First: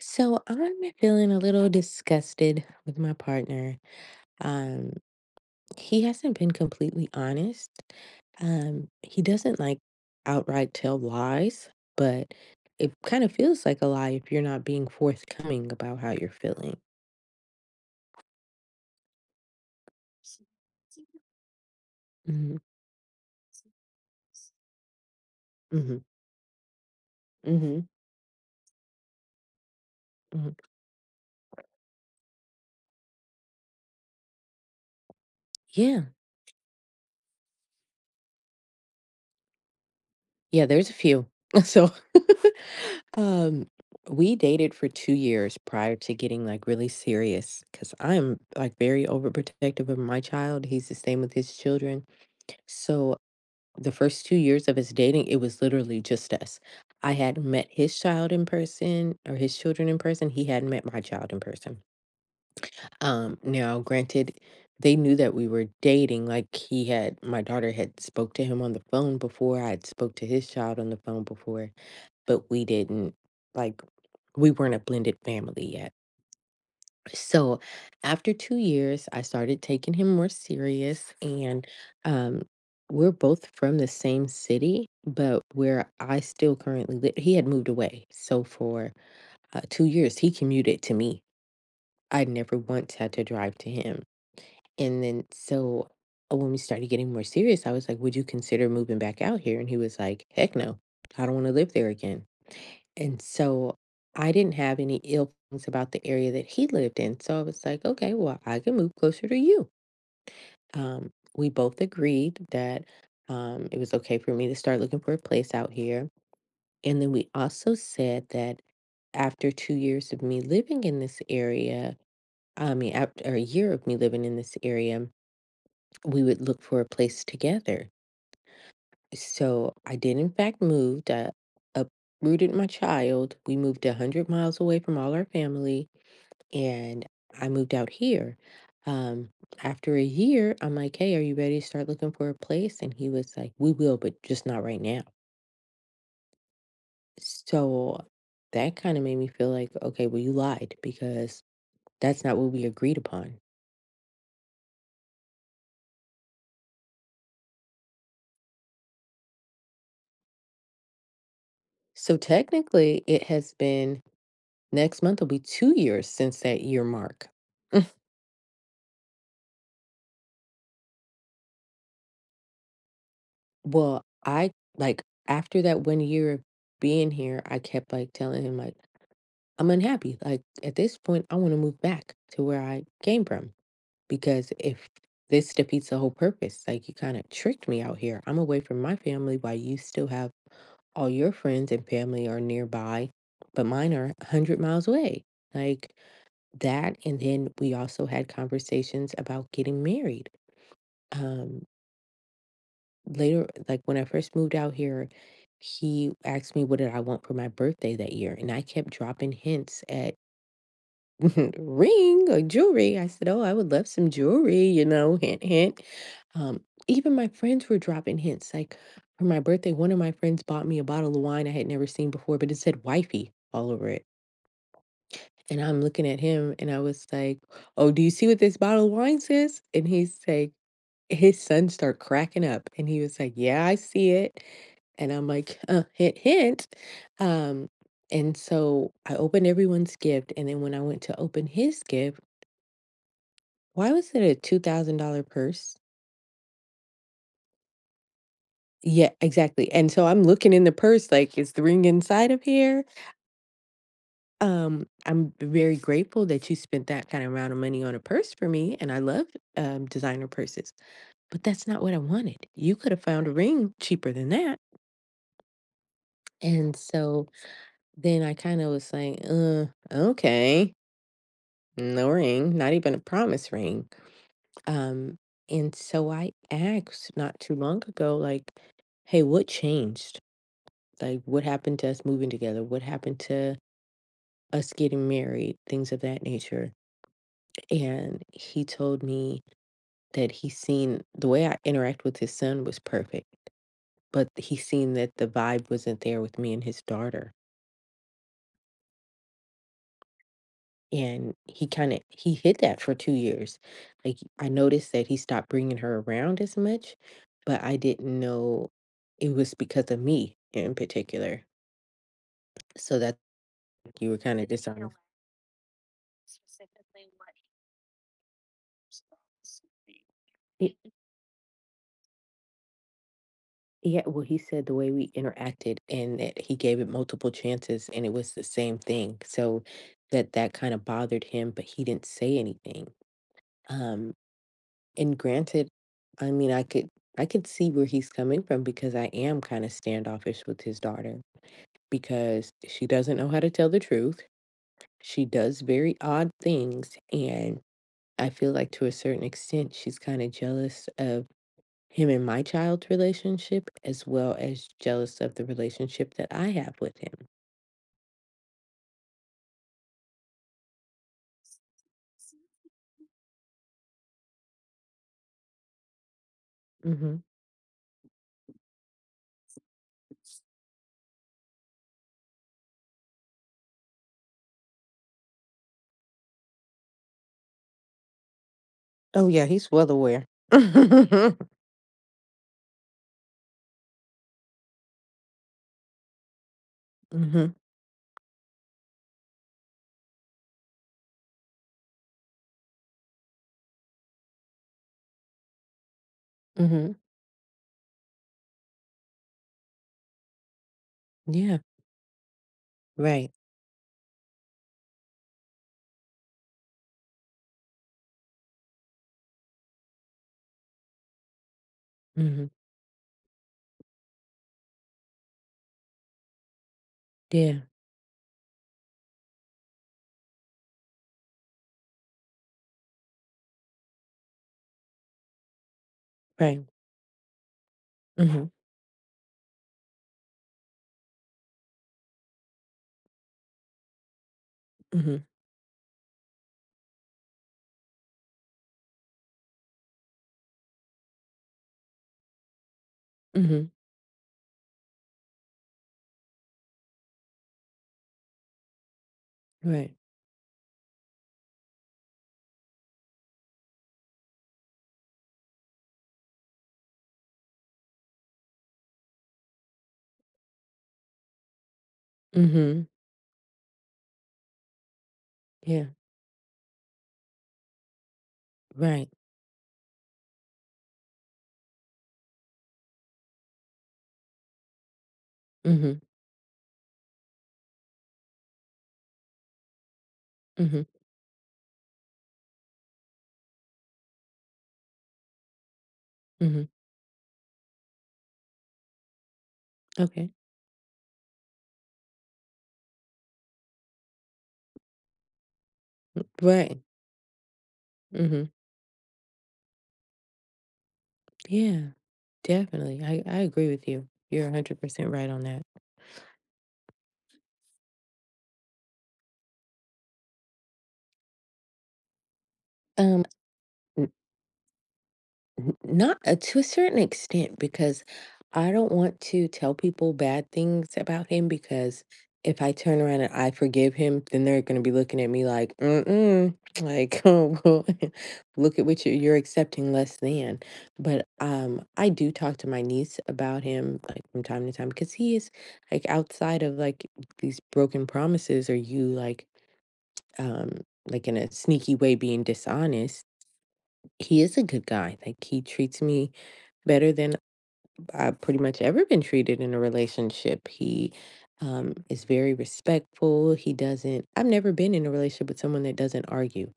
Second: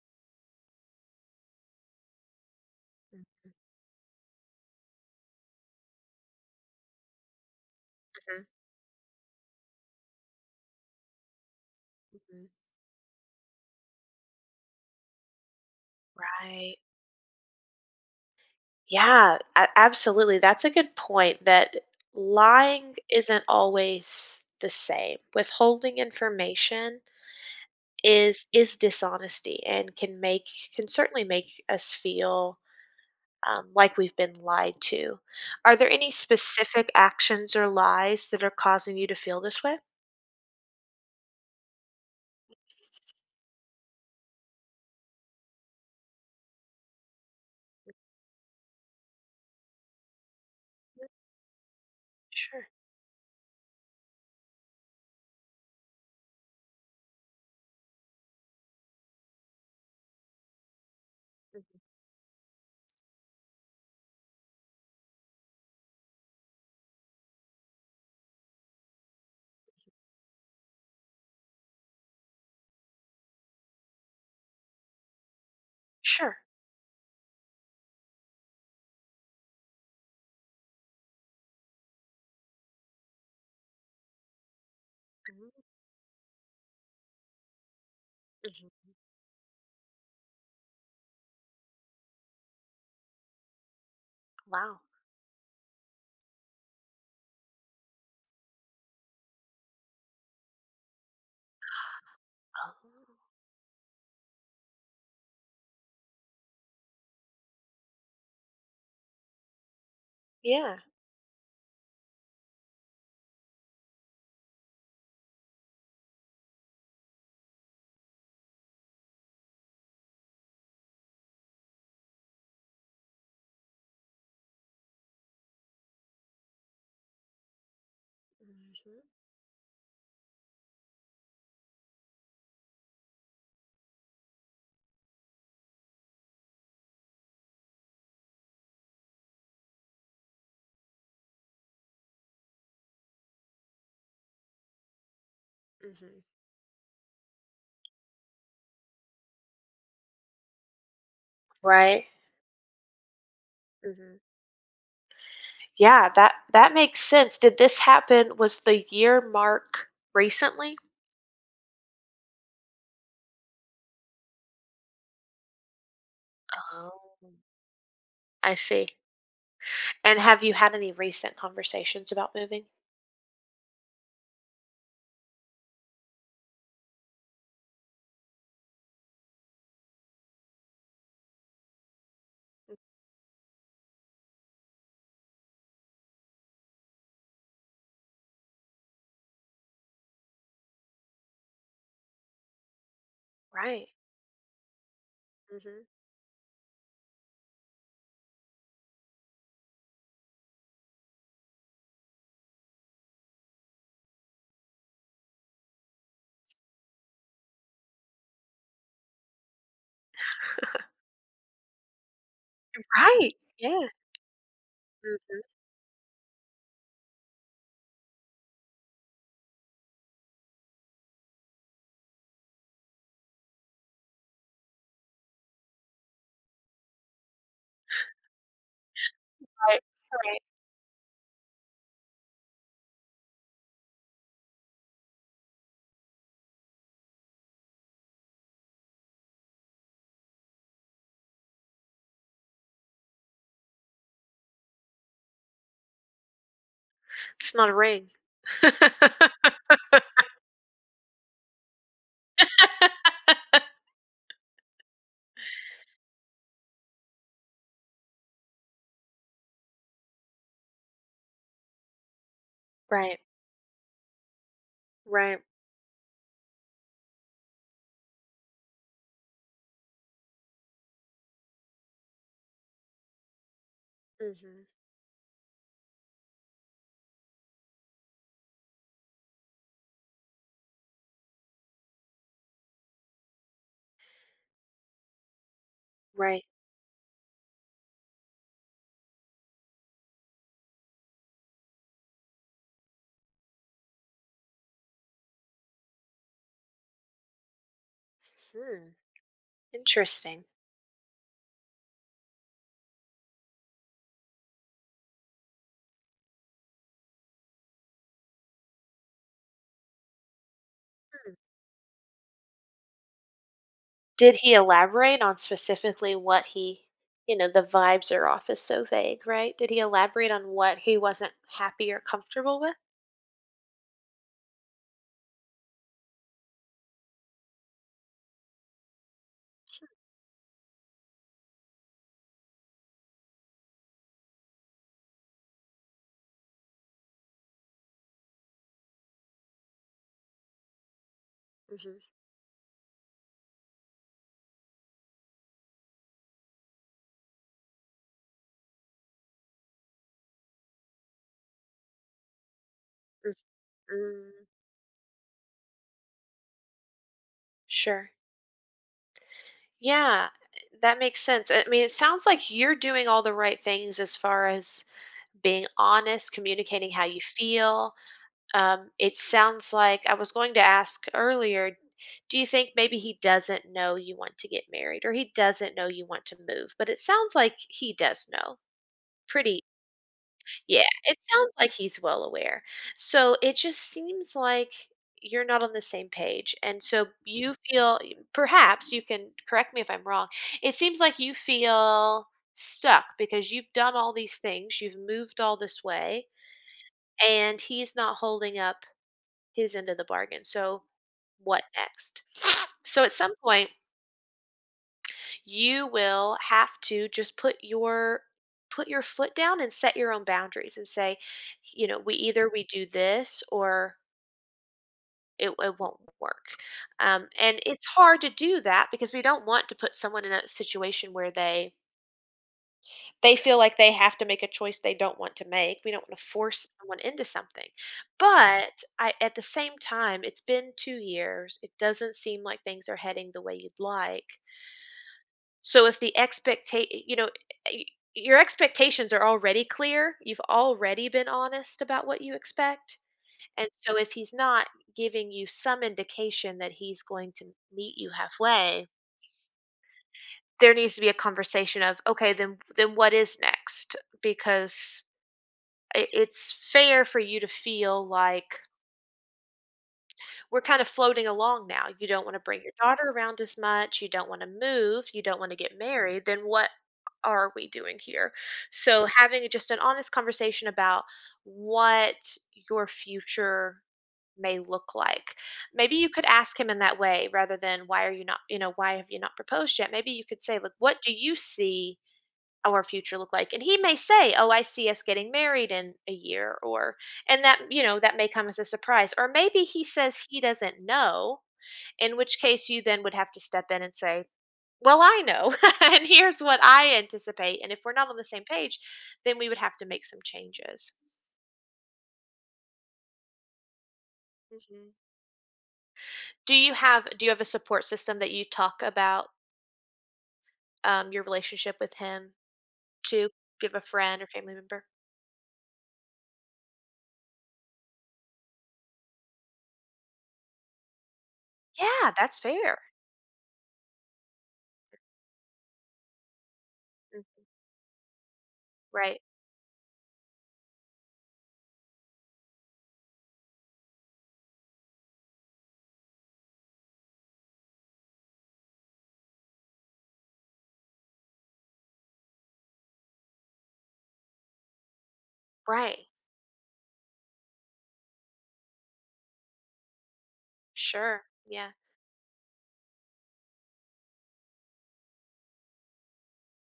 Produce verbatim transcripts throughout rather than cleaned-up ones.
So I'm feeling a little disgusted with my Mhm, partner. Um, he hasn't been completely honest. mhm, Um, he doesn't like outright tell lies, but mhm. it kind of feels like a lie if you're not being forthcoming about how you're Right. feeling. Yeah, a absolutely, that's a good point that hmm lying isn't always the same. Withholding hmm information hmm is is dishonesty and can make hmm can certainly make us feel, um, like we've been lied to. Are there Yeah. any specific actions or lies that are causing you to feel this way? Yeah, there's a few. So, um, we dated for two years prior to getting, like, really serious. Because 'cause I'm, like, very overprotective of my child. He's the same with his children. Sure. So, the first two years of us dating, it was literally just us. I hadn't met his child in person or his children in person. He hadn't met my child in Mhm. person. Um, now granted, they knew that we were dating. Like, he had My daughter had spoke to him on the phone before, I had spoke to his child on the phone before, but we didn't like we weren't a blended family yet. Sure. So after two years, I started taking him more serious. And um we're both from the same city, but Mhm, where I still currently live, he had moved away. So mhm. for uh, two years, he commuted to me. I never once had to drive to him. Wow. And then so uh, when we started getting more serious, I was like, "Would you consider moving back out here?" And he was like, "Heck no, I don't want to live there again." Oh, And so I didn't have any ill feelings about the area that he lived in. So I was like, okay, well, I can move closer to you. yeah. Um, we both agreed that um, it was okay for me to start looking for a place out here. And then we also said that after two years of me living in this area, I mean, after a year of me living in this area, we would look for a place together. Mhm, So I did, in fact, move. I uprooted my child. We moved one hundred miles away from all our family, and I moved out here. Um, After a year, I'm like, "Hey, are you ready to start looking for a place?" And he was like, "We will, but just not right now." mhm. So that kind of made me feel like, okay, well, you lied because Right. that's not what we agreed upon. Mhm. Yeah, that that makes sense. Did this happen Was the year mark recently? So technically, it has been next month will be two years since that year Oh, mark. I see. And have you had any recent conversations about moving? Well, I like after that one year of being here, I kept like telling him like I'm unhappy. Like at this point, I want to move back to where Mm. I came from because if this defeats the whole purpose. Like, you kind of tricked me out here. I'm away from my family while you still have all your friends and family are nearby, but Right. mine are one hundred miles away. Hmm. Like that. And then we also had conversations about getting married. Um, Later, like when I first moved out here, he asked me what did I want for my birthday that year. And I kept dropping hints at. Ring or jewelry. I said, Right. "Oh, I would Yeah. love some jewelry, you know, Hmm. hint, hint." Um, Even my friends were dropping hints. Like for my birthday, one of my friends bought me a bottle of wine I had never seen before, but it said wifey all over it. And I'm looking at him and I was like, "Oh, do you see what this bottle of wine says?" Right. And he's Right. like, his son started cracking up and he was like, "Yeah, I see it." And I'm like, uh, hint, hint. Um, and so I opened everyone's gift. And then when I went to open his gift, why was it a two thousand dollar purse? It's not a ring. Yeah, exactly, and so I'm looking in the purse like, "Is the ring inside of here? Um, I'm very grateful that you spent that kind of amount of money on a purse for me, and I love, um, designer purses, but that's not what I wanted. You coulda Right. found a ring cheaper than that." Right. And so then I kinda was like, "Uh, okay, no ring, not even a promise ring." Hmm. Um, and so I asked not too long ago, like, "Hey, what changed? Like, what happened to us moving together? What happened to us getting married? Things of that Right. nature." And he told me that he seen the way I interact with his son was perfect, but he seen that the vibe wasn't there with me and his daughter. Hmm. Interesting. And he kind of he hid that for two years. Like, I noticed that he stopped bringing her around as much, but I didn't know it was because of me in particular. So that you were Did kind of he disarmed. elaborate on specifically what he you know, the vibes are off is so vague, right? Did he elaborate on what he wasn't happy or comfortable with? Yeah, well, he said the way we interacted and that he gave it multiple chances and it was the same thing. So that that kind of bothered him, but he didn't say anything. Um, and granted, I mean, I could I could see where he's coming from because I am kind of standoffish with his daughter Mhm. because she doesn't know how to tell the truth. She does very odd things, and I feel like to a certain extent she's kind of jealous of him and my child's Mm relationship, as mm. well as jealous of the relationship that I have with him. Sure. Yeah, that makes sense. I mean, it sounds like you're doing all the right things as far as being honest, communicating how you Mhm. feel. Um, it sounds like I was going to ask earlier, do you think maybe he doesn't know you want to get married or he doesn't know you want to move? But it sounds like he does know. Oh, yeah, Pretty he's well aware. Yeah, it sounds like he's well aware. So, it just seems like you're not on the same page, and so you Mhm, feel perhaps you can correct me if I'm wrong, it seems like you feel stuck because you've done all these things, you've moved all this way, mhm. and he's not holding up his end of the bargain, so Yeah, what next? So, at right. some point you will have to just put your put your foot down and set your own boundaries and say, you know, we either Mhm. we do this or it, it won't work, um, and Yeah, it's hard to do that because we don't want to put someone in a situation where they they feel like they have to make a choice they don't want to make. We don't want to right. force someone into something, Mhm, but I at the same time, it's been two years. It doesn't seem like things are heading the way you'd like. mhm, So if the expecta you know, y your expectations are already clear, you've already been honest about what you expect, and mhm, so if he's not giving you some indication that he's going to meet you halfway, right. there needs to be a conversation of, "Okay, then then what is next?" Because I it's fair for you to feel like we're kind of floating along now. You don't wanna bring your Mhm. daughter around as much, you don't wanna move, you don't wanna get Yeah, married, then what are we doing here? So, right. having just an honest conversation about what your future may look like. Maybe Mhm, you could ask him in that way rather than, "Why are you not," you know, "Why have you not proposed yet?" Maybe you could say, "Look, mhm, what do you see our future look like?" And he may say, "Oh, I see us getting married in a year," mhm. or and that, you know, that may come as a surprise. Or maybe he says Okay. he doesn't know, in which case you then would have to step in and say, "Well, I know, and here's what Right. I anticipate." And if we're not on the same Mhm. page, then we would have to make some changes. Yeah, definitely. I I agree with you. You're Mhm. one hundred percent right on that. Do you have do you have a support system that you talk about, um, your relationship with him Um to? Do you have a friend or family member? N- Not uh, to a certain extent, because I don't want to tell people bad things about him. Because Yeah, that's if I fair. turn around and I forgive him, then they're going to be looking at me like, mm-mm, like, Mhm. oh, well, look at what you're, Right. you're accepting less than. But um, I do talk to my niece about him like from time to time because he is like outside of like these broken promises or you like um like in a sneaky way being dishonest, he is a good guy. Like, he treats Right. me better than I've pretty much ever been treated in a relationship. He, Sure, yeah. um, is very respectful. He doesn't I've never been in a relationship with someone that doesn't argue,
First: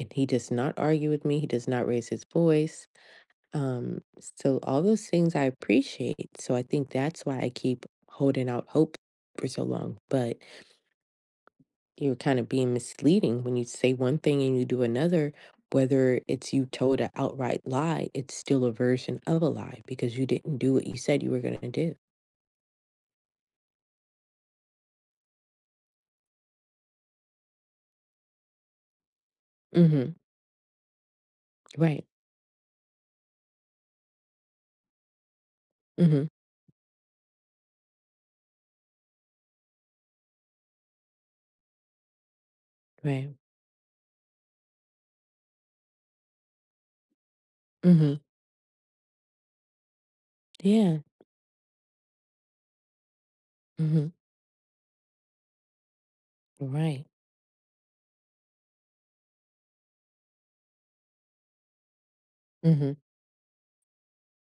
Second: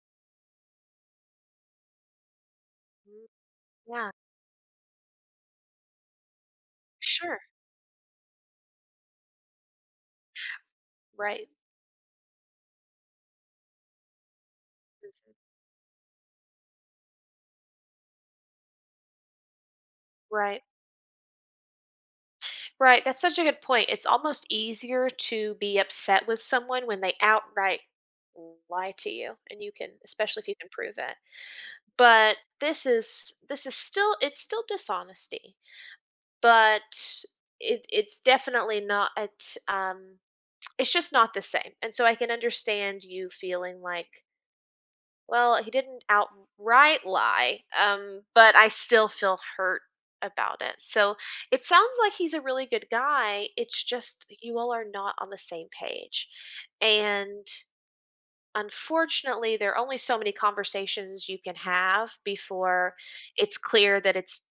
and he does not argue with me, he does not raise his voice, Mm, um, yeah. so all those things I appreciate, so I think that's why Sure, I keep holding out hope for so long. But right. you're kind of being misleading when you say one thing and you do Mhm. another. Whether it's you told an outright lie, it's still a version of a lie because you didn't Right. do what you said you were going to do. Right, that's such a good point. It's almost easier to be upset with someone when they outright lie to you, and you can hmm especially if you can prove it. Right. But this is this is still it's still dishonesty, hmm but it it's definitely not, um, it's just not the same, and so I can understand you Right. feeling like, well, he didn't outright lie, hmm um, but I still feel hurt about it. Yeah. So it sounds like he's a really good guy. It's hmm just you all are not on the same page. Right. And unfortunately, there are only so many conversations you can have before hmm it's clear that it's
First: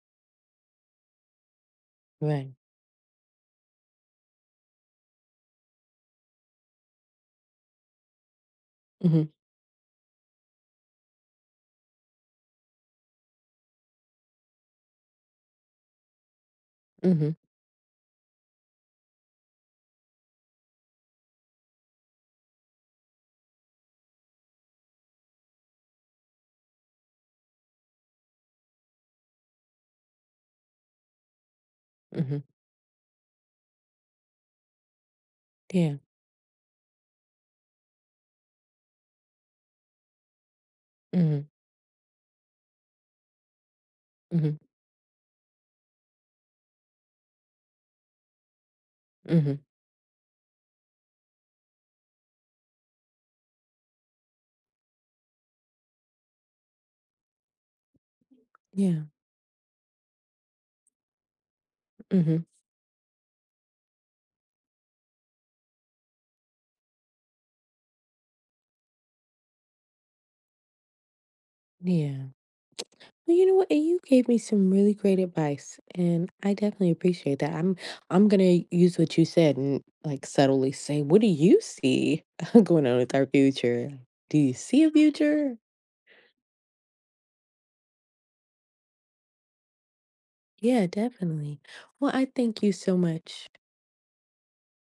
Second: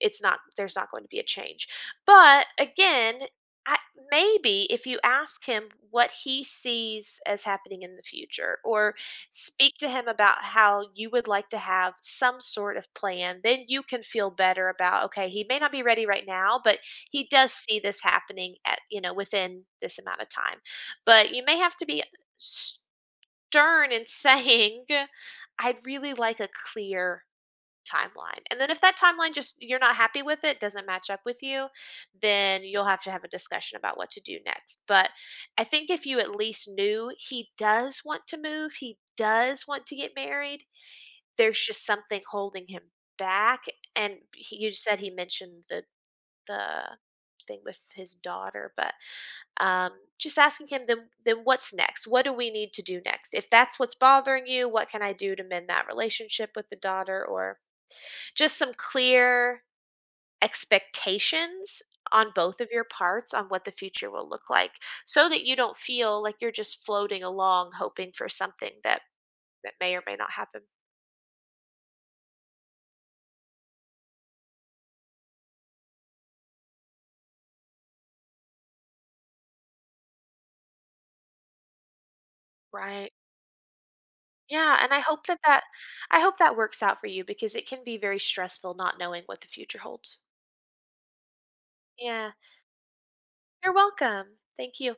it's not there's not going to be a change. But Right. again, I, maybe if you ask him what he sees as happening in the future, or hmm speak to him about how you would like to have some sort of plan, then you can feel better about, okay, he may not be ready right now, but he hmm does see this happening at, you know, within this amount of time. But you may have to be stern in saying I'd really like a clear timeline. And then if that timeline just you're not happy with it, doesn't match up with you, hmm then you'll have to have a discussion about what to do next. But I think Yeah. if you at least knew he does want to move, he does want to get married, hmm there's just something holding him back, and he, hmm you said he mentioned the the thing with his daughter, but hmm um just asking him, then then what's next, what do we need to do next? If that's what's bothering you, what can I do to mend that relationship with the daughter, or just some Yeah. clear expectations on hmm both of your parts on what the future will look like, so that you don't feel like you're just floating along hoping for something that that may or may not happen. Yeah. Well, you know what? You gave me some really great advice, and I definitely appreciate that. I'm I'm gonna use what you said and like subtly say, "What do you see going on Right. with our future? Do you Yeah, see a and I hope that future?" that I hope that works out for you, because it can be very stressful not knowing what the future holds. Yeah, definitely. Well, I Yeah. thank you so much. You're welcome. Thank you.